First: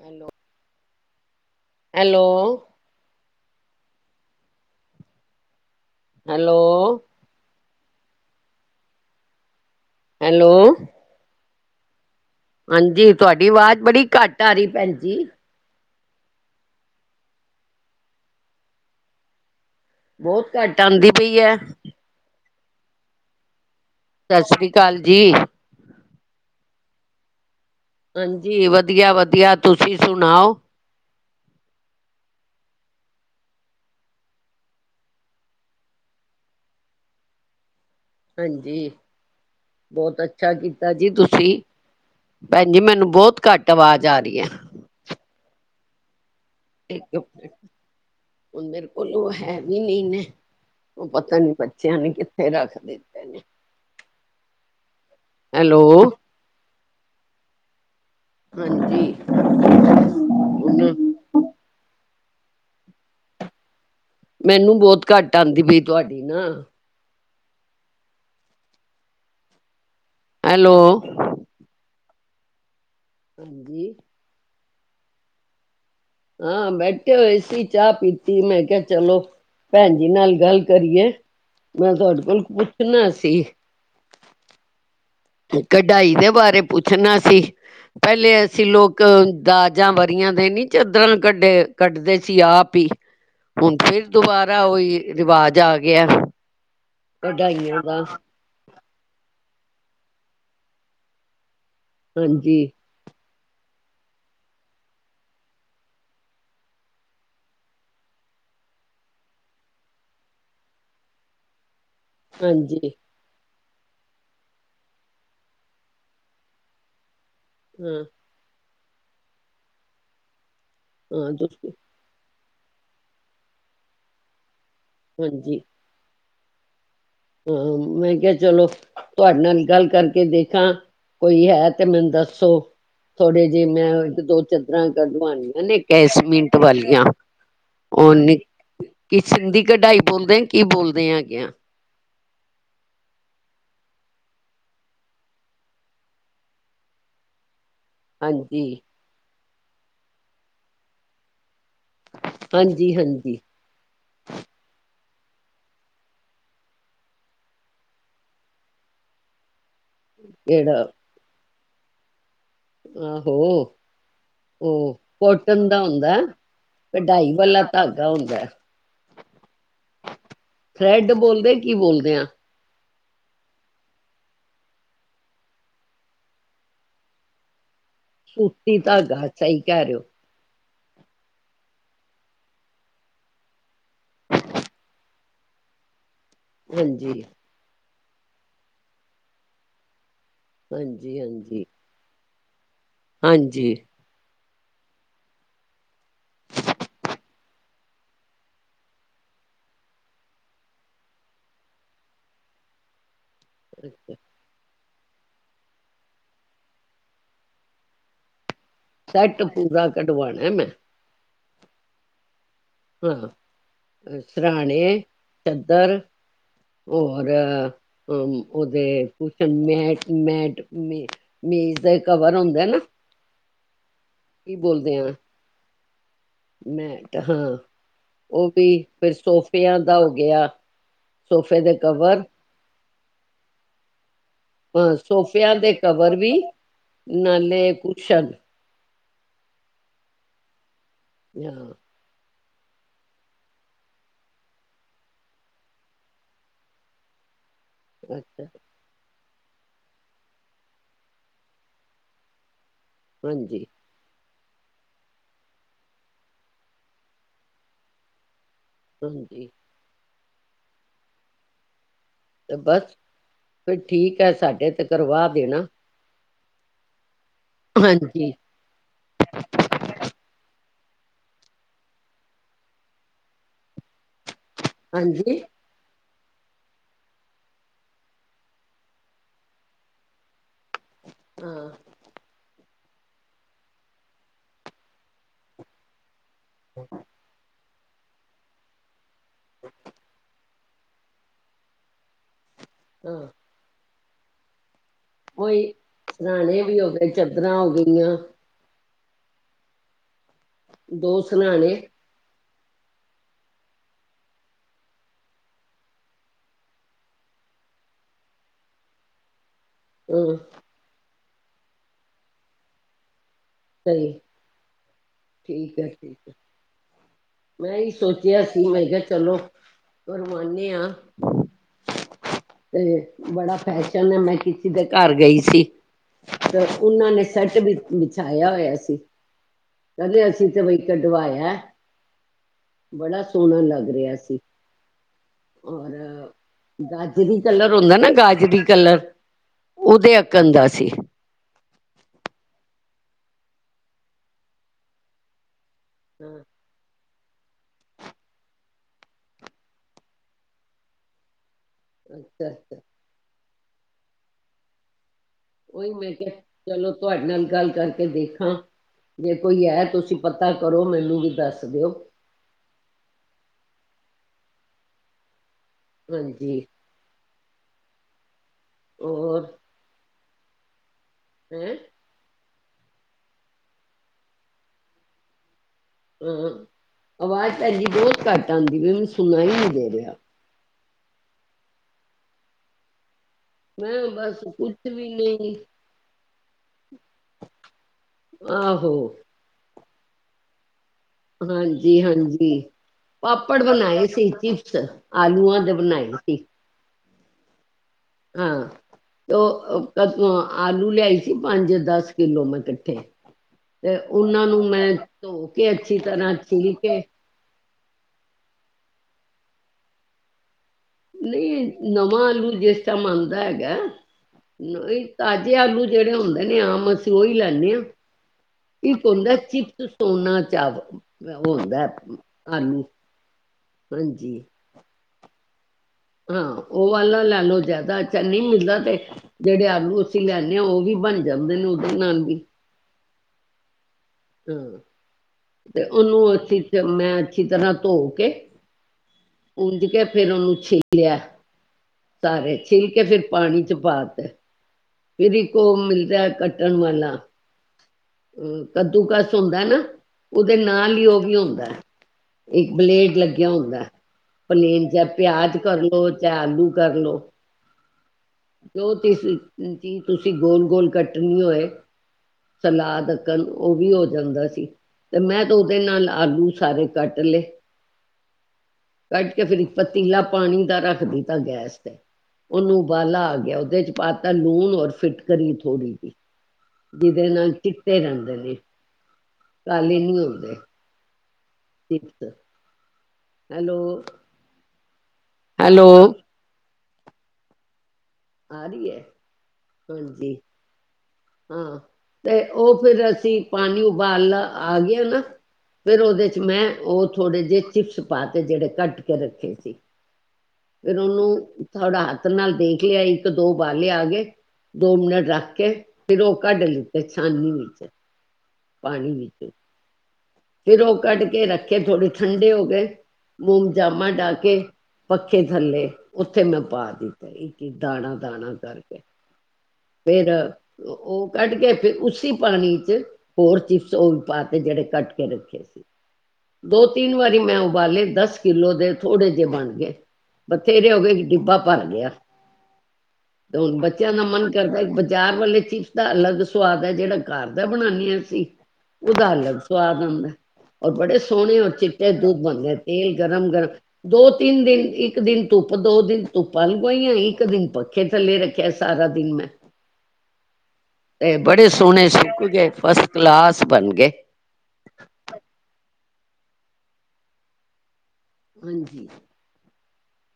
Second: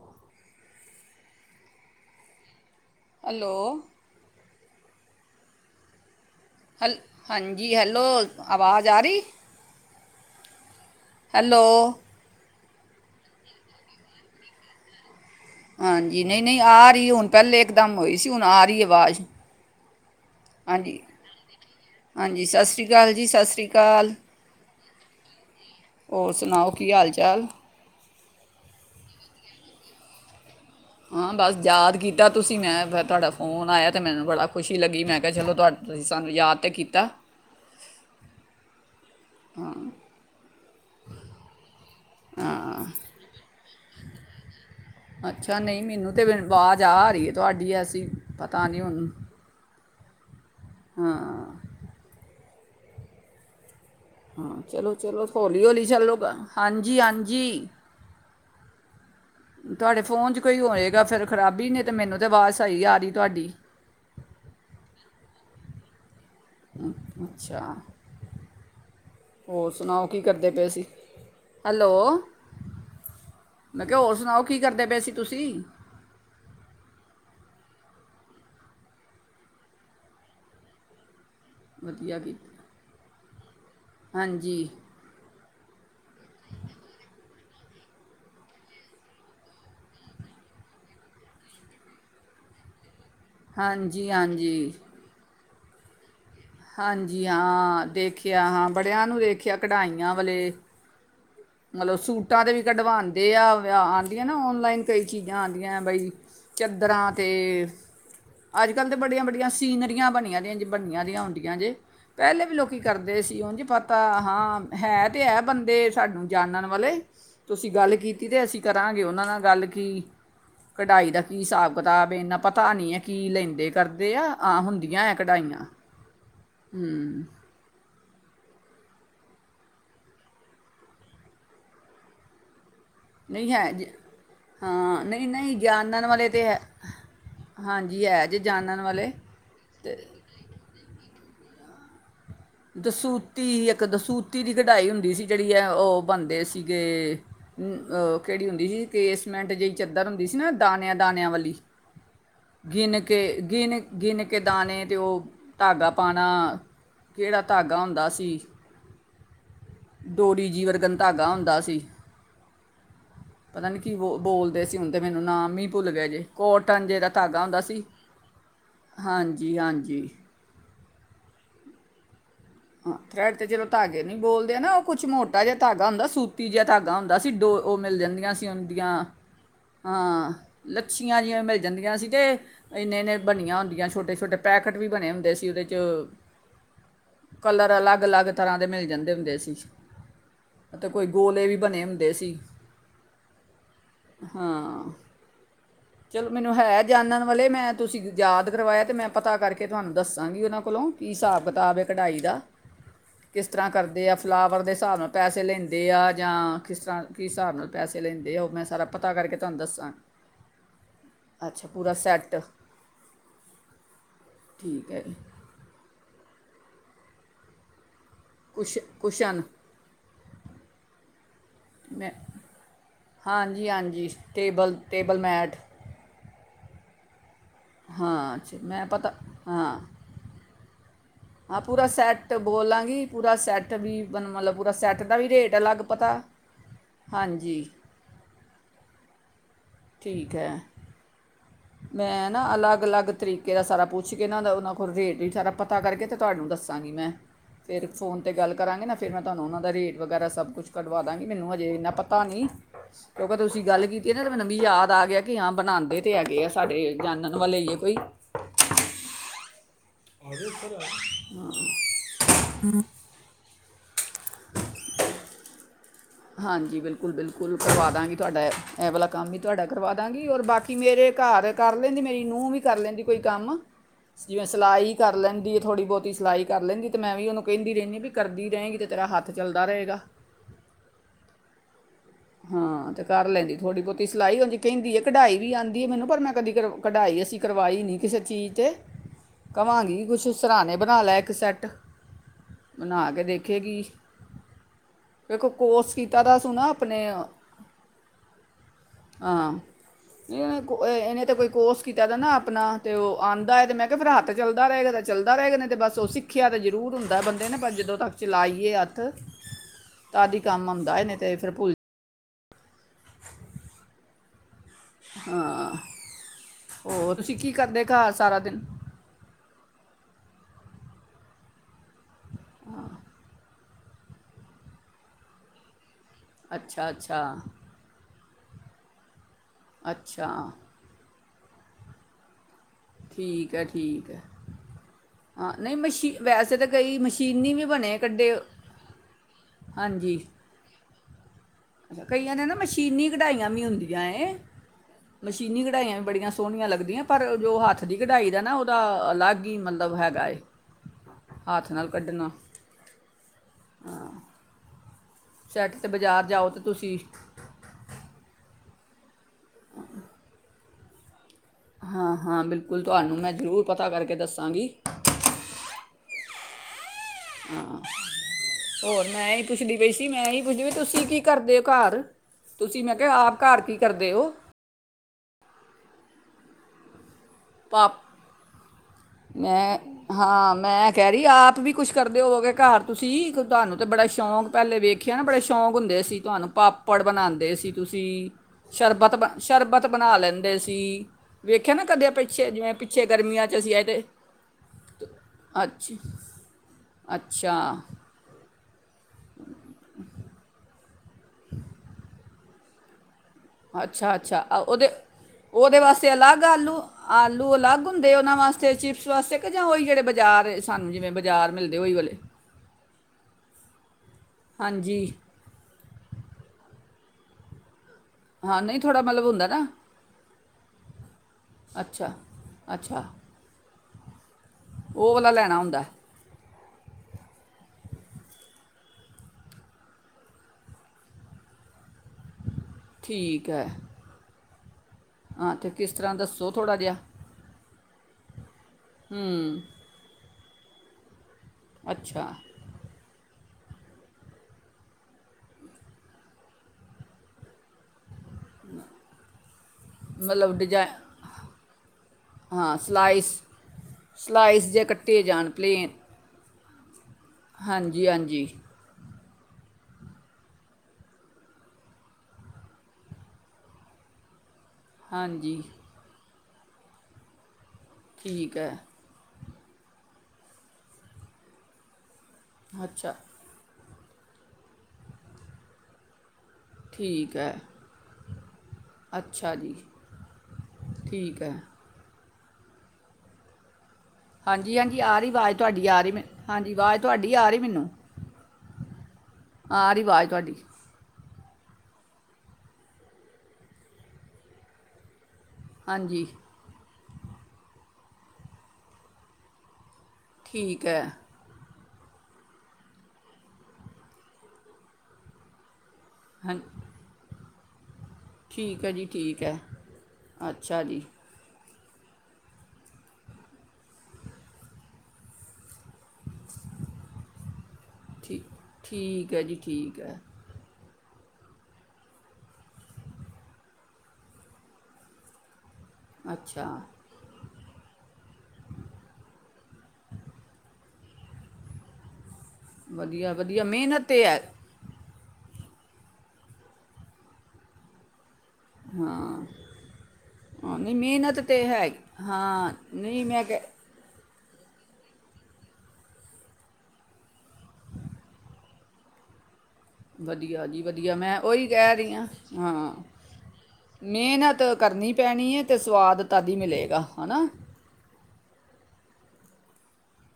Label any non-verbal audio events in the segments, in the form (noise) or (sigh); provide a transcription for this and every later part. Hello hello hello ਜੀ hello ਆਵਾਜ਼ ਆ ਰਹੀ ਹੈਲੋ ਹੈਲੋ ਹਾਂਜੀ ਤੁਹਾਡੀ ਆਵਾਜ਼ ਬੜੀ ਘੱਟ ਆ ਰਹੀ ਭੈਣ ਜਜੀ ਹਾਂਜੀ ਨਹੀਂ ਨਹੀਂ ਆ ਰਹੀ ਹੁਣ ਪਹਿਲੇ ਇਕਦਮ ਹੋਈ ਸੀ ਹੁਣ ਆ ਰਹੀ ਆਵਾਜ਼ ਬਹੁਤ ਘੱਟ ਆਉਂਦੀ ਪਈ ਹੈ ਸਤ ਸ਼ ਅਕਾਲ ਸਿ ਸ਼੍ਰੀ ਅਕਾਲ ਸਤਿ ਸ੍ਰੀ ਅਕਾਲ ਜੀ ਹੋਰ ਸੁਣਾਓ ਕੀ ਹਾਲ ਚਾਲ ਹਾਂਜੀ ਵਧੀਆ ਵਧੀਆ ਤੁਸੀਂ ਸੁਣਾਓ ਹਾਂ ਬਸ ਯਾਦ ਕੀਤਾ ਤੁਸੀਂ ਮੈਂ ਫ ਤੁਹਾਡਾ ਫ਼ੋਨ ਆਇਆ ਤੇ ਮੈਨੂੰ ਬੜਾ ਖੁਸ਼ੀ ਲੱਗੀ ਮੈਂ ਕਿਹਾ ਚਲੋ ਤੁ ਤੁਸੀਂ ਸਾਨੂੰ ਯਾਦ ਤਾਂ ਕੀਤਾ ਹਾਂਜੀ ਬਹੁਤ ਅੱਛਾ ਕੀਤਾ ਜੀ ਤੁਸੀਂ ਭੈਣ ਜ ਹਾਂ ਮੈਨੂੰ ਬਹੁਤ ਘੱਟ ਅਵਾਜ਼ ਆ ਰਹੀ ਹੈ ਅੱਛਾ ਨਹੀਂ ਮੈਨੂੰ ਤੇ ਆਵਾਜ਼ ਇੱਕ ਆ ਰਹੀ ਹੈ ਮਿੰਟ, ਤੁਹਾਡੀ ਐਸੀਂ ਪਤਾ ਨੀ ਉਹਨੂੰ ਤਨ ਉਹ ਪਤਾ ਨੀ ਬਚਿਆਂ ਨੇ ਕਿ ਥੇ ਰੱਖ ਦਿੱਤਾ ਨੇ ਹਾਂ ਚਲੋ ਚਲੋ ਹੌਲੀ ਹੈਲੋ ਹੌਲੀ ਚੱਲੋਗਾ ਹਾਂਜੀ ਜੀ ਹਾਂਜੀ ਹਾਂਜੀ ਤੁਹਾਡੇ ਫੋਨ ਚ ਕੋਈ ਹੋਏਗਾ ਫੇਿਰ ਖਰਾਬੀ ਨੇ ਤੇ ਮੈਨੂੰ ਉਹਦੇਵਾਜ਼ ਆਈ ਆ ਰਹੀ ਤੁਹਾਡੀ ਮੈਨੂੰ ਬਹੁਤ ਘੱਟ ਆਉਂਦੀ ਪਈ ਤੁਹਾਡੀ ਅ ਨਾ ਅੱਛਾ, ਹੋਰ ਸੁਣਾਓ ਕੀ ਕਰਦੇ ਪਏ ਸੀ। ਹੈਲੋ ਹੈਲੋ ਮੈਂ ਹਾਂਜੀ ਕਿਹਾ ਹੋਰ ਸੁਣਾਓ ਕੀ ਕਰਦੇ ਪਏ ਸੀ ਤੁਸੀ ਹਾਂ ਬੈਠੇ ਹੋਏ ਸੀ ਚਾਹ ਪੀਤੀ ਮੈਂ ਕਿਹਾ ਚਲੋ ਭੈਣਜੀ ਨਾਲ ਗੱਲ ਕਰੀਏ ਮੈਂ ਵਧੀਆ ਤੁਹਾਡੇ ਕੀ ਕੋਲ ਪੁੱਛਣਾ ਸੀ। ਸੀ ਹਾਂਜੀ ਕਢਾਈ ਦੇ ਬਾਰੇ ਪੁੱਛਣਾ ਸੀ। ਪਹਿਲੇ ਅਸੀ ਲੋਕ ਦਾਜਾਂ ਵਰੀਆਂ ਦੇ ਨੀ ਚਾਦਰਾਂ ਕੱਢੇ ਕੱਢਦੇ ਸੀ ਆਪ ਹੀ ਹੁਣ ਫੇਰ ਹਾਂਜੀ ਦੁਬਾਰਾ ਹਾਂਜੀ ਉਹੀ ਰਿਵਾਜ ਜਾ ਗਿਆ ਹਾਂਜੀ ਕਢਾਈਆਂ ਹਾਂ ਦਾ ਦੇਖਿਆ ਹਾਂ ਬੜਿਆਂ ਨੂੰ ਵੇਖਿਆ ਕਢਾਈਆਂ ਵਾਲੇ ਮਤਲਬ ਸੂਟਾਂ ਤੇ ਵੀ ਹਾਂਜੀ ਕੱਢਵਾਉਣ ਅਤੇ ਆ ਆਉਂਦੀਆਂ ਨਾ ਔਨਲਾਈਨ ਕਈ ਚੀਜ਼ਾਂ ਆਉਂਦੀਆਂ ਆਨਲਾਈਨ ਕਾਈ ਚੀਜਾ ਅਦੀਆਂ ਬਈ ਚਾਦਰਾਂ ਤੇ ਅੱਜ-ਕੱਲ ਤਾਂ ਬਡੀਆਂ ਵਡੀਆਂ ਸੀਨਰੀਆਂ ਬਣੀਆਂਆਂ ਜੀ ਬਣੀਆਂ ਦੀਆਂ ਹੁੰਦੀਆਂ ਜੇ ਪਹਿਲੇ ਵੀ ਲੋਕੀ ਹਾਂਜੀ ਕਰਦੇ ਸੀ ਉਝ ਪਤਾ ਹਾਂ ਹੈ, ਤੇ ਹੈ ਬੰਦੇ ਸਾਨੂੰ ਜਾਣਣ ਵਾਲੇ ਤੁਸੀ ਗੱਲ ਹਾਂ ਕੀਤੀ ਤੇ ਅਸੀ ਕਰਾਂਗੇ ਉਹਨਾਂ ਨਾਲ ਗੱਲ ਕੀ ਕਢਾਈ ਦਾ ਹਾਂ ਕੀ ਤੁਸੀਂ ਹਿਸਾਬ ਕਿਤਾਬ ਇਹਨਾ ਪਤਾ ਨੀ ਹੈ ਕੀ ਲੈਂਦੇ ਕਰਦੇ ਆ ਆਹ ਹੁੰਦੇ ਹਾਂਜੀ (inaudible) ਹਾਂ ਮੈਂ ਚਲੋ ਤੁਹਾਡੇ ਨਾਲ ਗੱਲ ਕਰਕੇ ਦੇਖਾਂ, ਕੋਈ ਹੈਤੇ ਮੈਨੂੰ ਦੱਸੋ ਥੋੜੇ ਨਹੀਂ ਜਿਹੇ ਹੈ ਜ ਮੈਂ ਇਕ ਦੋ ਚਦਰਾਂ ਹਾਂ ਨਹੀਂ ਨਹੀਂ ਕਢਵਾਉਾਨਆ ਨੇ ਕ ਜਾਣਨ ਐਸ ਵਾਲੇ ਤਾਂ ਮਿੰਟ ਹੈ ਵਾਲੀਆਂ। ਹਾਂਜੀ ਉਹ ਹੈ ਜੇ ਜਾਣਨ ਵਾਲੇ ਕਿਸ ਦੀ ਕਢਾਈ ਬੋਲਦੇ ਕੀ ਬੋਲਦੇ ਆ ਹੈਗੇਆ ਦਸੂਤੀ ਇਕ ਦਸੂਤੀ ਦੀ ਕਢਾਈ ਹੁੰਦੀ ਸੀ ਜਿਹੜੀ ਏ ਓ ਉਹ ਬੰਦੇ ਸੀਗੇ ਉਹ ਕਿਹੜੀ ਹੁੰਦੀ ਹਾਂਜੀ ਸੀ ਕੇਸ ਮਿੰਟ ਜਿਹੀ ਚਦਰ ਹੁੰਦੀ ਸੀ ਨਾ ਦਾਨਿਆ-ਦਾਨਿਆ ਵਾਲੀ ਹਾਂਜੀ ਹਾਂਜੀ ਗਿਨਕੇ, ਗਿਨ ਗਿਨਕੇ ਦਾਨੇ ਤੇ ਉਹ ਧਾਗਾ ਪਾਨਾ ਕਿਹੜਾ ਧਾਗਾ ਹੁੰਦਾ ਸੀ। ਡੋਰੀ ਜੀ ਕਿਹੜਾ ਵਰਗਨ ਧਾਗਾ ਹੁੰਦਾ ਸ ਤੇ ਆਹੋ ਪਤਾ ਨਹੀ ਕੀ ਬੋ ਬੋਲਦੇ ਸੀ ਹੁਨ ਉਹ ਮੈਨੂੰ ਨਾਮ ਹੀ ਕੋਟਨ ਦਾ ਭੁੱਲ ਗਏ ਹੁੰਦਾ ਜੇ ਕੋਟਨ ਜੇਦਾ ਕਢਾਈ ਧਾਗਾ ਹੁੰਦਾ ਵਾਲਾ ਸੀ ਧਾਗਾ ਹੁੰਦਾ ਹਾਂਜੀ-ਹਾਂਜੀ। ਥਰੈਡ ਬੋਲਦੇ ਕੀ ਬੋਲਦੇ ਆ। ਹਾਂ ਥਰੈਡ ਤੇ ਚਲੋ ਧਾਗੇ ਨੂੰ ਬੋਲਦੇ ਨਾ ਉਹ ਕੁਛ ਮੋਟਾ ਜਿਹਾ ਧਾਗਾ ਹੁੰਦਾ ਸੂਤੀ ਜਿਹਾ ਧਾਗਾ ਹੁੰਦਾ ਸੀ ਡੋ ਉਹ ਮਿਲ ਜਾਂਦੀਆਂ ਸੀ ਉਹ ਸੂਤੀ ਦੀਆਂ ਧਾਗਾ ਸਹੀ ਕਹਿ ਰਹੇ ਹੋ ਹਾਂ। ਲੱਛੀਆ ਜਿਵੇਂ ਮਿਲ ਜਾਂਦੀਆਂ ਸੀ ਅਤੇ ਇੰਨੇ-ਇੰਨੇ ਬਣੀਆਂ ਹੁੰਦੀਆਂ ਛੋਟੇ-ਛੋਟੇ ਪੈਕੇਟ ਵੀ ਬਣੇ ਹੁੰਦੇ ਸੀ ਉਹਦੇ ਚ ਹਾਂਜੀ ਕਲਰ ਅਲੱਗ-ਅਲੱਗ ਤਰ੍ਹਾਂ ਦੇ ਮਿਲ ਜਾਂਦੇ ਹੁੰਦੇ ਸੀ। ਤੇ ਕੋਈ ਹਾਂਜੀ ਗੋਲੇ ਵੀ ਹਾਂਜੀ ਬਣੇ ਹੁੰਦੇ ਸੀ। ਹਾਂਜੀ ਹਾਂ ਚਲੋ ਮੈਨੂੰ ਹੈ ਜਾਨਣ ਵਾਲੇ ਮੈਂ ਤੁਸੀਂ ਯਾਦ ਕਰਵਾਇਆ ਤੇ ਮੈਂ ਪਤਾ ਕਰਕੇ ਤੁਹਾਨੂੰ ਦੱਸਾਂਗੀ ਉਹਨਾਂ ਕੋਲੋਂ ਕੀ ਹਿਸਾਬ-ਕਿਤਾਬ ਹੈ ਕਢਾਈ ਦਾ। ਕਿਸ ਤਰ੍ਹਾਂ ਕਰਦੇ ਆ ਫਲਾਵਰ ਦੇ ਹਿਸਾਬ ਨਾਲ ਪੈਸੇ ਲੈਂਦੇ ਆ ਜਾਂ ਕਿਸ ਤਰ੍ਹਾਂ ਕਿਸ ਹਿਸਾਬ ਨਾਲ ਪੈਸੇ ਲੈਂਦੇ ਆ ਉਹ ਮੈਂ ਸਾਰਾ ਪਤਾ ਕਰਕੇ ਸੈਟ ਤੁਹਾਨੂੰ ਪੂਰਾ ਦੱਸਾਂ ਕਢਵਾਣਾ ਮੈਂ। ਅੱਛਾ ਪੂਰਾ ਸੈੱਟ। ਹਾਂ ਠੀਕ ਸਰਾਣੇ, ਹੈ ਚੱਦਰ ਹੋਰ ਅਮ ਕੁਸ਼ ਉਹਦੇ ਕੁਛ ਕੁਸ਼ਨ ਮੈ ਮੈਟ ਮੇਜ਼ ਦਾ ਮੈਂ ਕਵਰ ਹੁੰਦਾ ਨਾ ਹਾਂਜੀ ਹਾਂਜੀ ਕੀ ਟੇਬਲ ਬੋਲਦੇ ਆ ਟੇਬਲ ਮੈਟ ਮੈਂ ਤਾਂ ਹਾਂ ਹਾਂ ਉਹ ਅੱਛਾ ਵੀ ਮੈਂ ਫਿਰ ਪਤਾ ਸੋਫਿਆਂ ਹਾਂ ਦਾ ਹੋ ਗਿਆ। ਸੋਫੇ ਦੇ ਕਵਰ ਦਾਗੀ ਪੂਰਾ ਸੈੱਟ ਵੀ ਬਣ- ਮਤਲਬ ਪੂਰਾ ਹਾਂ ਸੈੱਟ ਦਾ ਵੀ ਸੋਫਿਆਂ ਰੇਟ ਦੇ ਅਲੱਗ ਕਵਰ ਪਤਾ ਵੀ ਹਾਂਜੀ ਨਾਲੇ ਕੁਸ਼ਨ। ਠੀਕ ਹੈ। ਹਾਂ। ਮੈਂ ਨਾ ਅਲੱਗ-ਅਲੱਗ ਤਰੀਕੇ ਦਾ ਸਾਰਾ ਪੁੱਛ ਕੇ ਇਹ ਦਾ ਉਹਨਾਂ ਕੋਲ ਰੇਟ ਵੀ ਸਾਰਾ ਪਤਾ ਕਰਕੇ ਤੇ ਤੁਹਾਨੂੰ ਦੱਸਾਂਗੀ ਮੈਂ। ਫੇਰ ਫੋਨ ਤੇ ਅੱਛਾ ਗੱਲ ਕਰਾਂਗੇ ਨਾ ਫਿਰ ਮੈਂ ਤੁਹਾਨੂੰ ਉਹਨਾਂ ਦਾ ਰੇਟ ਵਗੈਰਾ ਸਭ ਕੁੱਛ ਕਢਵਾ ਦਾਂਗੀ ਮੈਨੂੰ ਹਜੇ ਇੰਨਾ ਪਤਾ ਨੀ ਕਿਉਂਕਿ ਤੁਸੀਂ ਹਾਂਜੀ ਗੱਲ ਕੀਤੀ ਹੈ ਮੈਨੂੰ ਵੀ ਯਾਦ ਆ ਗਿਆ ਕਿ ਹਾਂ ਬਣਾਉਂਦੇ ਤੇ ਹੈਗੇ ਆ ਸਾਡੇ ਜਾਨਣ ਵੱਲ ਲਈਏ ਕੋਈ ਹਾਂਜੀ ਹ ਤ ਤੇ ਬਸ ਫਿਰ ਠੀਕ ਸਾਡੇ ਤੇ ਕਰਵਾ ਦੇਣਾ ਹਾਂਜੀ ਬਿਲਕੁਲ ਬਿਲਕੁਲ ੂਲ ਕਰਵਾ ਦਾਂਗੀ ਹਾਂਜੀ ਤੁਹਾਡਾ ਇਹ ਵਾਲਾ ਕੰਮ ਵੀ ਤੁਹਾਡਾ ਕਰਵਾ ਦਾਂਗੀ ਔਰ ਬਾਕੀ ਕਿ ਮੇਰੇ ਘਰ ਕਰ ਲੈਂਦੀ ਮੇਰੀ ਨ ਨੂੰਹ ਵੀ ਕਰ ਲੈਂਦੀ ਕੋਈ ਕੰਮ ਜਿਵੇਂ ਸਿਈ ਹੀ ਕਰ ਹਾਂਜੀ ਲੈਂਦੀ ਹੈ ਥੋੜ੍ਹੀ ਬਹੁਤ ਸਿਲਾਈ ਕਰ ਲੈਂਦੀ ਤੇ ਮੈਂ ਵੀ ਉਹਨੂੰ ਕਹਿੰਦੀ ਰਹਿੰਦੀ ਵੀ ਕਰਦੀ ਰਹੇਗੀ ਤੇ ਤੇਰਾ ਹੱਥ ਚੱਲਦਾ ਰਹੇਗਾ ਹਾਂ ਹਾਂ ਤੇ ਕਰ ਲੈਂਦੀ ਥੋੜ੍ਹੀ ਬਹੁਤੀ ਸਿਲਾਈ ਹਹੀ ਕਹਿੰਦੀ ਹੈ ਕਢਾਈ ਵੀ ਆਉਂਦੀ ਹੈ ਮੈਨੂੰ ਪਰ ਮੈਂ ਕਦੀਰ ਕਢਾਈ ਅਸੀਂ ਦਵਾਈ ਨਹੀਂ ਕਿਸੇ ਚੀਜ਼ 'ਤੇ ਕਵਾਂਗੀ ਕੁੱਛ ਸਰਹਣੇ ਬਣਾ ਲੈ ਇੱਕ ਸੈੱਟ ਬਣਾ ਹਾਂ ਕੇ ਦੇਖੇਗੀ ਦੇਖੋ ਕੋਰਸ ਕੀਤਾ ਤਾਂ ਸੁ ਨਾ ਤੇ ਚਾਦਰਦਰਾਂ ਹੋ ਗਈਆਂ ਆਾਂ ਦੋ ਇਹਨੇ ਤੇ ਕੋਈ ਸਰਾਣੇ ਕੋਰਸ ਕੀਤਾ ਤਾਂ ਨਾ ਆਪਣਾ ਤੇ ਉਹ ਆਉਂਦਾ ਹੈ ਤੇ ਮੈਂ ਕਿਹਾ ਫਿਰ ਹੱਥ ਚੱਲਦਾ ਰਹੇਗਾ ਚੱਲਦਾ ਰਹੇਗਾ ਤੇ ਬਸ ਉਹ ਸਿੱਖਿਆ ਤਾਂ ਜ਼ਰੂਰ ਹੁੰਦਾ ਬੰਦੇ ਨੇ ਪੰਜ ਜਦੋੋਂ ਤੱਕ ਚਲਾਈਏ ਹੱਥ ਹਮ ਤਾਡੀ ਕੰਮ ਆਉਂਦਾ ਨਹੀਂ ਅਤੇ ਫਿਰੂਜ ਸਹੀ ਹਾਂ ਠੀਕ ਹੈ ਠੀਕ ਹੈ ਹੋਰ ਮੈਂ ਹੀ ਸੋਚਿਆ ਸੀ ਮੈਂ ਕਿਹਾ ਚਲੋ ਗੁਰਮਾਨੇ ਹਾਂ ਤੇ ਬੜਾ ਫੈਲ ਮੈਂ ਕਿੇ ਦੇ ਘਰ ਗਈ ਸੀ ਤੇ ਅੱਛਾ ਉਹਨਾਂ ਅੱਛਾ ਨੇ ਸੈੱਟ ਵੀ ਵਿੱਚ ਛਾਇਆ ਹੋਇਆ ਸੀ ਕਹਿੰਦੇ, ਅੱਛਾ ਅਸੀਂ ਤੇ ਬਈ ਕਢਵਾਇਆ। ਹੈਂ, ਬੜਾ ਠੀਕ ਸੋਹਣਾ ਹੈ ਲੱਗ ਠੀਕ ਰਿਹਾ ਹੈ ਸੀ, ਹਾਂ ਨਹੀਂ ਔਰ ਮਸ਼ੀ ਵੈਸੇ ਤਾਂ ਕਈ ਗਾਜਰੀ ਮਸ਼ੀਨੀ ਵੀ ਕਲਰ ਹੁੰਦਾ ਬਣੇ ਨਾ, ਕੱਢੇ ਗਾਜਰੀ ਕਲਰ ਉਹਦੇ ਅਕਣ ਦਾ ਸੀ। ਅੱ ਕਈਆਂ ਨੇ ਨਾ, ਮਸ਼ੀਨੀ ਕਢਾਈਆਂ ਵੀ ਹੁੰਦੀਆਂ ਇਹ ਮਸ਼ੀਨੀ ਕਢਾਈਆਂ ਵੀ ਬੜੀਆਂ ਹਾਂ ਸੋਹਣੀਆਂ ਲੱਗਦੀਆਂ। ਪਰ ਜੋ ਹੱਥ ਦੀ ਕਢਾਈ, ਦਾ ਨਾ ਉਹਦਾ ਅਲੱਗ ਹੀ ਮਤਲਬ ਹੈਗਾ ਏ। ਹੱਥ ਨਾਲ ਕੱਢਣਾ ਅੱਛਾ ਅੱਛਾ ਹਾਂ ਉਹੀ ਮੈਂ ਕਿਹਾ, ਚਲੋ ਤੁਸੀਂ ਤੁਹਾਡੇ ਨਾਲ ਗੱਲ ਕਰਕੇ ਦੇਖਾਂ ਜੇ ਕੋਈ ਹੈ ਤੁਸੀਂ ਪਤਾ ਕਰੋ ਮੈਨੂੰ ਵੀ ਦੱਸ ਦਿਓ ਹਾਂ -ਹਾਂ ਬਿਲਕੁਲ ਤੁਹਾਨੂੰ ਮੈਂ ਜ਼ਰੂਰ ਪਤਾ ਕਰਕੇ ਦੱਸਾਂਗੀ। ਹਾਂਜੀ ਹਾਂ ਹੋਰ ਮੈਂ ਇਹ ਪੁੱਛਦੀ ਪਈ ਸੀ, ਮੈ ਹੁਣ ਜਿਵੇਂ ਤੁਸੀਂ ਕੀ ਕਰਦੇ ਉਹ ਹੈਂ ਘਰ? ਤੁਸੀਂ, ਮੈਂ ਕਿਹਾ ਆਪ ਘਰ ਕੀ ਕਰਦੇ ਹੋ? ਹਮ ਆਵਾਜ਼ ਤੈਡੀ ਪਾਪ ਬਹੁਤ ਘੱਟ ਆਉਂਦੀ, ਮੈਨੂੰ ਸੁਣਾਈ ਨਹੀਂ ਮੈਂ ਦੇ ਰਿਹਾ। ਹਾਂ ਮੈਂ ਕਹਿ ਰਹੀ, ਆਪ ਵੀ ਕੁੱਛ ਕਰਦੇ ਹੋਵੋਗੇ ਘਰ ਤੁਸੀਂ? ਤੁਹਾਨੂੰ ਤੇ ਬੜਾ ਮੈਂ ਬਸ ਸ਼ੌਂਕ, ਪਹਿਲੇ ਕੁਛ ਵੀ ਵੇਖਿਆ ਨਾ ਬੜੇ ਨਹੀਂ ਸ਼ੌਕ ਹੁੰਦੇ ਸੀ, ਤੁਹਾਨੂੰ ਪਾਪੜ ਬਣਾਉਂਦੇ ਸੀ, ਤੁਸੀਂ ਆਹੋ ਸ਼ਰਬਤ -ਸ਼ਰਬਤ ਬਣਾ ਲੈਂਦੇ ਸੀ। ਵੇਖਿਆ ਨਾ ਹਾਂਜੀ- ਕਦੇ ਹਾਂਜੀ ਪਿੱਛੇ ਜਿਵੇਂ ਪਿੱਛੇ ਗਰਮੀਆਂ 'ਚ ਪਾਪੜ ਅਸੀਂ ਆਏ ਤੇ ਬਣਾਏ ਸੀ, ਚਿਪਸ ਆਲੂਆਂ ਦੇ ਅੱਛਾ ਬਣਾਏ ਸੀ। ਅੱਛਾ ਹਾਂ ਉਹ, ਆਲੂ ਲਿਆਈ ਸੀ ਪੰਜ ਦਸ ਕਿਲੋ ਮੈਂ ਕੱਠੇ ਅੱਛਾ -ਅੱਛਾ, ਉਹਦੇ ਧੋ ਕੇ -ਉਹਦੇ ਅੱਛੀ ਵਾਸਤੇ ਤਰ੍ਹਾਂ ਅਲੱਗ ਆ ਛਿੱਲ ਆਲੂ ਕੇ ਆਲੂ ਅਲੱਗ ਹੁੰਦੇ ਉਹਨਾਂ ਵਾਸਤੇ ਚਿਪਸ ਵਾਸਤੇ ਜਾਂ ਉਹੀ ਜਿਹੜੇ ਬਾਜ਼ਾਰ ਸਾਨੂੰ ਜਿਵੇਂ ਬਾਜ਼ਾਰ ਮਿਲਦੇ ਨਹੀਂ ਉਹੀ ਵਾਲੇ ਨਵਾਂ ਆਲੂ ਜਿਸ ਟਾਈਮ ਆਉਂਦਾ ਹੈਗਾ, ਹਾਂਜੀ ਤਾਜ਼ੇ ਆਲੂ ਜਿਹੜੇ ਹੁੰਦੇ ਨੇ ਆਮ ਉਹੀ ਲੈਂਦੇ ਹਾਂ। ਹਾਂ ਨਹੀਂ ਥੋੜਾ ਮਤਲਬ ਕੀਕੁੰਦਾ ਹੁੰਦਾ ਚੀ ਨਾ ਸੋਨਾ ਚ ਹੁੰਦਾ ਅੱਛਾ ਆਾਨੂੰ ਅੱਛਾ ਹਾਂਜੀ ਉਹ ਵਾਲਲਾ ਲੈਣਾ ਹੁੰਦਾ ਹਾਂ ਉਹ ਵਾਲਾ ਲੈ ਲਓ ਜ਼ਿਆਦਾ ਅੱਛਾ ਨਹੀਂ ਮਿਲਦਾ ਤੇ ਜਿਹੜੇ ਆਲੂ ਅਸੀਂ ਲੈਦੇ ਹਾਂ ਉਹ ਵੀ ਬਣ ਜਾਂਦੇ ਨੇ ਉਹਦੇ ਨਾਲ ਵੀ ਠੀਕ ਹੈ ਹਮ ਹਾਂ ਤੇ ਕਿਸ ਤਰ੍ਹਾਂ ਉਹਨੂੰ ਦੱਸੋ ਅੱੀ ਥੋੜਾ ਮੈਂ ਅੱਛੀ ਤਰ੍ਹਾਂ ਧ ਕੇ ਹੂੰ। ਉੰਝ ਕੇ ਫੇਰ ਉਹਨੂੰ ਛਿਲ ਲਿਆ। ਸਾਰੇ ਛਿਲ ਕੇ ਫਿਰ ਪਾਣੀ ਚ ਪਾ ਤੇ ਫਿਰ ਇੱਕ ਔ ਮਿਲਦਾ ਕੱਟਣ ਵਾਲਾ ਅ ਕੱਦੂਕਸ ਹੁੰਦਾ ਨਾ, ਉਹਦੇ ਮਤਲਬ ਡਿਜ਼ਾਈਨ ਨਾਲ ਹੀ ਉਹ ਵੀ ਹੁੰਦਾ। ਇੱਕ ਹਾਂ ਬਲੇਡ ਸਲਾਈਸ ਲੱਗਿਆ ਹੁੰਦਾ ਹੈ ਸਲਾਈਸ ਜੇ ਪਲੇਨ ਜਾ। ਕੱਟੇ ਜਾਣ ਪਿਆਜ ਪਲੇਨ ਕਰਲੋ ਚਾਹੇ ਆਲੂ ਕਰ ਲੋ। ਹਾਂਜੀ। ਜੀ ਹਾਂਜੀ। ਜੀ ਤੁਸੀਂ ਗੋਲ ਗੋਲ ਕੱਟਣੀ ਹੋਏ ਸਲਾਦ ਅਕਣ ਉਹ ਵੀ ਹੋ ਜਾਂਦਾ ਸੀ। ਤੇ ਮੈਂ ਤੇ ਹਾਂਜੀ ਉਹਦੇ ਨਾਲ ਆਲੂ ਸਾਰੇ ਕੱਟ ਲਏ ਠੀਕ ਹੈ। ਕੱਟ ਫਿਰ ਇੱਕ ਪਤੀਲਾ ਪਾਣੀ ਦਾ ਰੱਖ ਦਿੱਤਾ ਗੈਸ ਤੇ ਉਹਨੂੰ ਅੱਛਾ ਵਾਲਾ ਆ ਗਿਆ ਉਹਦੇ ਚ ਪਾ ਤਾ ਲੂਣ ਹੋਰ ਫਿਟਕਰੀ ਥੋੜੀ ਜੀ। ਜਿਹਦੇ ਠੀਕ ਨਾਲ ਹੈ ਚਿੱਟੇ ਰਹਿੰਦੇ ਨੇ ਅੱਛਾ ਜੀ ਕਾਲੇ ਨੀ ਹੂੰਦੇ ਠੀਕ ਹੈ ਤ ਹੈਲੋ ਹਾਂਜੀ ਹਾਂਜ ਆ ਰਹੀ ਆਵਾਜ਼ ਹੈਲੋ ਤੁਹਾਡੀ ਆ ਰਹੀ ਮੈਨੂੰ ਹਾਂਜੀ ਆਵਾਜ਼ ਤੁਹਾਡੀ ਆ ਰਹੀ ਮੈਨੂੰ। ਆ ਰਹੀ ਹੈ, ਆ ਰਹੀ ਆਵਾਜ਼ ਹਾਂਜੀ। ਤੁਹਾਡੀ ਹਾਂ ਤੇ ਉਹ ਫਿਰ ਅਸੀਂ ਪਾਣੀ ਉਬਾਲਾ ਆ ਗਿਆ ਨਾ ਫੇਰ ਹਾਂਜੀ ਉਹਦੇ ਚ ਮੈਂ ਉਹ ਥੋੜੇ ਜਿਹੇ ਚਿਪਸ ਪਾ ਤੇ ਜਿਹੜੇ ਕੱਟ ਕੇ ਰੱਖੇ ਸੀ। ਠੀਕ ਫਿਰ ਹੈ ਉਹਨੂੰ ਥੋੜ੍ਹਾ ਹੱਥ ਨਾਲ ਦੇਖ ਲਿਆ ਇੱਕ ਦੋ ਵਾਲੇ ਆ ਗਏ, ਦੋ ਮਿੰਟ ਰੱਖ ਕੇ ਫਿਰ ਉਹ ਹਾਂ ਕਢ ਲਿਤੇ ਛਾਨਨੀ ਵਿਚ ਚ ਠੀਕ ਹੈ ਜੀ, ਠੀਕ ਹੈ। ਫਿਰ ਅੱਛਾ ਉਹ ਜੀ ਕੱਢ ਕੇ ਰੱਖ ਥੋੜੇ ਠੰਡੇ ਹੋ ਗਏ, ਮੋਮਜਮਾ ਡਾਹ ਕੇ ਪੱਖੇ ਥੱਲੇ ਉੱਥੇ ਮੈਂ ਪਾ ਦਿੱਤੇ। ਕਿ ਦਾਣਾ ਠੀਕ ਦਾਣਾ ਕਰਕੇ ਠੀਕ ਹੈ ਜੀ ਠੀਕ ਹੈ ਫੇਰ ਉਹ ਕੱਢ ਕੇ ਫਿਰ ਉਸਸੀ ਪਾਣੀ ਚ ਹੋਰ ਚਿਪਸ ਉਹ ਵੀ ਪਾਤੇ ਜਿਹੜੇ ਕੱਟ ਕੇ ਰੱਖਿਆ ਸੀ ਅੱਛਾ ਦੋ ਤਿੰਨ ਵਾਰੀ ਮੈਂ ਉਬਾਲੇ ਦਸ ਕਿੱਲੋ ਦੇ ਥੋੜੇ ਜਿਹੇ ਬਣ ਗਏ ਬਥੇਰੇ ਹੋ ਗਏ ਡਿੱਬਾ ਭਰ ਗਿਆ ਵਧੀਆ ਤੇ ਵਧੀਆ ਹੁਣ ਮਿਹਨਤ ਬੱਚਿਆਂ ਦਾ ਤੇ ਹੈ ਮਨ ਕਰਦਾ ਇੱਕ ਬ ਚਾਰ ਵਾਲੇ ਚਿਪਸ ਦਾ ਅਲੱਗ ਸਵਾਦ ਹੈ ਜਿਹੜਾ ਘਰ ਦਾ ਬਣਾਉਂਦੇ ਹਾਂ ਅਸੀਂ ਉਦਾਹਰਣ ਸ ਹਾਂ ਔਰ ਨਹੀਂ ਬੜੇ ਮਿਹਨਤ ਸੋਹਣੇ ਤੇ ਔਰ ਹੈ ਚਿੱਟੇ ਦੁੱਧ ਹਾਂ ਬਣਦੇ ਤੇਲ ਨਹੀਂ ਮੈਂ ਗਰਮ ਕਹਿ ਗਰਮ ਦੋ ਤਿੰਨ ਦਿਨ ਇੱਕ ਦਿਨ ਧੁੱਪ ਦੋ ਦਿਨ ਧੁੱਪਾਂ ਲਗਵਾਈਆਂ ਇੱਕ ਦਿਨ ਪੱਖੇ ਥੱਲੇ ਰੱਖਿਆ ਸਾਰਾ ਦਿਨ ਮੈਂ ਵਧੀਆ ਜੀ ਵਧੀਆ ਤੇ ਮੈਂ ਉਹੀ ਬੜੇ ਕਹਿ ਸੋਹਣੇ ਰਹੀ ਹਾਂ ਸੁੱਕ ਗਏ ਹਾਂ ਫਸਟ ਕਲਾਸ ਬਣ ਗਏ ਮਿਹਨਤ ਕਰਨੀ ਪੈਣੀ ਹੈ ਤੇ ਸਵਾਦ ਤਾਦੀ ਮਿਲੇਗਾ ਹਨਾ ਹਾਂਜੀ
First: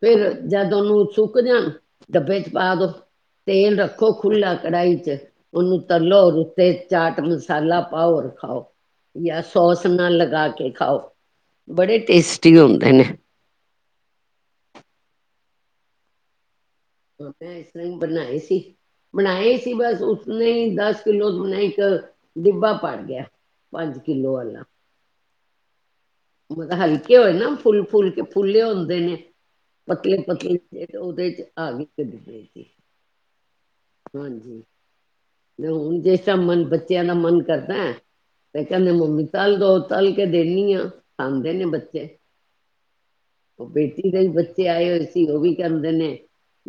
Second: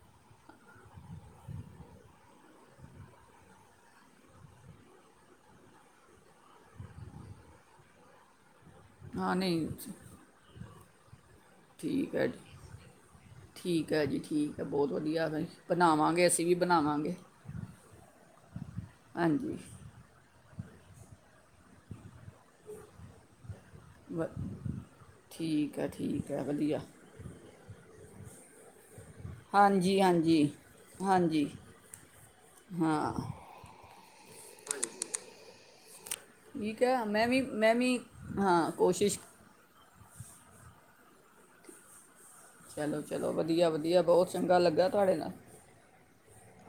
ਫਿਰ ਜਦ ਨੂੰ ਸੁੱਕ ਜਾਣ ਡੱਬੇ ਚ ਪਾ ਦੋ ਤੇਲ ਰੱਖੋ ਖੁਲਾ ਕੜਾਹੀ ਚ ਓਨੂੰ ਤਲੋ ਰ ਉਤੇ ਚਾਟ ਮਸਾਲਾ ਪਾਓ ਔਰ ਖਾਓ ਹਾਂ ਜਾਂ ਨਹੀਂ ਸੋਸ ਨਾਲ ਲਗਾ ਕੇ ਖਾਓ ਬੜੇ ਠੀਕ ਹੈ ਜੀ ਟੇਸਟੀ ਹਦੇ ਠੀਕ ਹੈ ਜੀ ਠੀਕ ਹੈ ਬਹੁਤ ਵਧੀਆ ਬਣਾਵਾਂਗੇ ਅਸੀਂ ਵੀ ਬਣਾਵਾਂਗੇ ਹ ਮੈਂ ਇਸ ਤਰ ਹੀ ਬਣਾਏ ਸੀ ਬਣਾਏ ਹੀ ਹਾਂਜੀ ਸੀ ਬਸ ਨਹੀਂ ਦਸ ਕਿੱਲੋ ਤੋਂ ਬਨਾ ਇੱਕ ਡਿਬਾ ਪੜ ਗਿਆ ਪੰਜ ਬ ਕਿੱਲੋ ਵਾਲਾ ਠੀਕ ਹੈ ਠੀਕ ਹੈ ਮਤਲਬ ਵਧੀਆ ਹਲਕੇ ਹੋਏ ਨਾ ਫੁੱਲ ਫੁੱਲ ਕੇ ਫੁੱਲੇ ਹੁੰਦੇ ਨੇ ਹਾਂਜੀ ਪਤਲੇ ਹਾਂਜੀ ਪਤਲੇ ਤੇ ਉਹਦੇ ਚ ਹਾਂਜੀ ਆ ਗ ਕ ਪਈ ਹਾਂ ਹਾਂਜੀ ਮੁ ਜੇ ਾ ਮਨ ਠੀਕ ਹੈ ਬੱਚਿਆਂ ਦਾ ਮੈਂ ਵੀ ਮਨ ਮੈਂ ਕਰਦਾ ਵੀ ਤੇ ਹਾਂ ਕਹਿੰਦੇ ਕੋਸ਼ਿਸ਼ ਮੰਮੀ ਤੱਲ ਦੋ ਤਲ ਕੇ ਦਿੰਦੀ ਹਾਂ ਆਉਂਦੇ ਨੇ ਬੱਚੇ ਚਲੋ ਚਲੋ ਉਹ ਵਧੀਆ ਵਧੀਆ ਬੇਟੀ ਦੇ ਵੀ ਬਹੁਤ ਚੰਗਾ ਬੱਚੇ ਆਏ ਲੱਗਾ ਹੋਏ ਤੁਹਾਡੇ ਸੀ ਨਾਲ ਉਹ ਵੀ ਕਰਦੇ ਨੇ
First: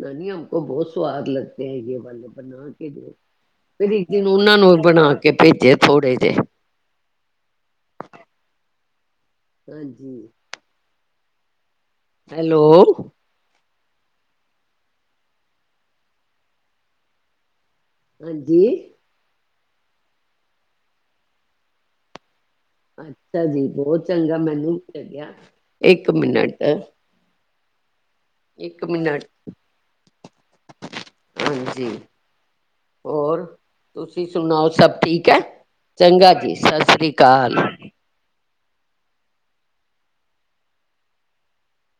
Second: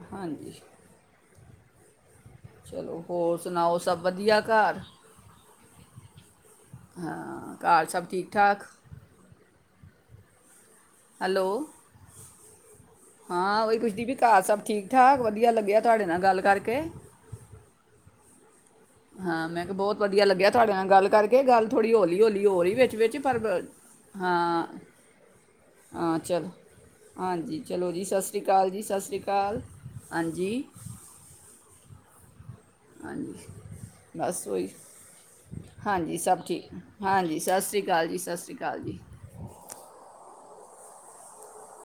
ਨਾਨੀ ਅਕ ਹਾਂਜੀ ਬਹੁਤ ਸਵਾਦ ਲੱਗਦਾ ਤੇਗੀ ਬੱਲ ਬਣਾ ਕੇ ਚਲੋ ਦਿਓ ਹੋਰ ਸੁਣਾਓ ਫਿਰ ਸਭ ਇੱਕ ਦਿਨ ਵਧੀਆ ਉਹਨਾਂ ਨੂੰ ਘਰ ਬਣਾ ਕੇ ਭੇਜਿਆ ਥੋੜੇ ਤੇ ਹਾਂ ਘਰ ਸਭ ਠੀਕ ਠਾਕ ਹਾਂਜੀ ਹੈਲੋ ਹੈਲੋ ਹਾਂ ਉਹੀ ਕੁਛਦੀ ਵੀ ਘਰ ਸਭ ਠੀਕ ਠਾਕ ਵਧੀਆ ਲੱਗਿਆ ਤੁਹਾਡੇ ਨਾਲ ਗੱਲ ਕਰਕੇ ਹਾਂਜੀ ਹਾਂ ਮੈਂ ਕਿਹਾ ਬਹੁਤ ਵਧੀਆ ਲੱਗਿਆ ਤੁਹਾਡੇ ਨਾਲ ਗੱਲ ਕਰਕੇ ਗੱਲ ਥੋੜ੍ਹੀ ਹਲੀ ਹੌਲੀ ਹੋ ਰਹੀ ਵਿੱਚ ਵਿੱਚ ਪਰ ਅੱਛਾ ਬ- ਜੀ ਬਹੁਤ ਚੰਗਾ ਹਾਂ ਮੈਨੂੰ ਵੀ ਲੱਗਿਆ ਇੱਕ ਹਾਂ ਚਲੋ ਮਿੰਟ ਹਾਂਜੀ ਚਲੋ ਜੀ ਸਤਿ ਸ਼੍ਰੀ ਅਕਾਲ ਜੀ ਇੱਕ ਸਤਿ ਸ਼੍ਰੀ ਮਿੰਟ ਅਕਾਲ ਹਾਂਜੀ ਹਾਂਜੀ ਹਾਂਜੀ ਹੋਰ ਤੁਸੀਂ ਬਸ ਉਓਹੀ ਸੁਣਾਓ ਸਭ ਠੀਕ ਹੈ? ਹਾਂਜੀ ਚੰਗਾ ਸਭ ਜੀ ਠੀਕ ਸਤਿ ਸ੍ਰੀ ਹਾਂਜੀ ਸਤਿ ਅਕਾਲ। ਸ਼੍ਰੀ ਅਕਾਲ ਜੀ ਸਤਿ ਸ਼੍ਰੀ ਅਕਾਲ ਚੱਲ ਜੀ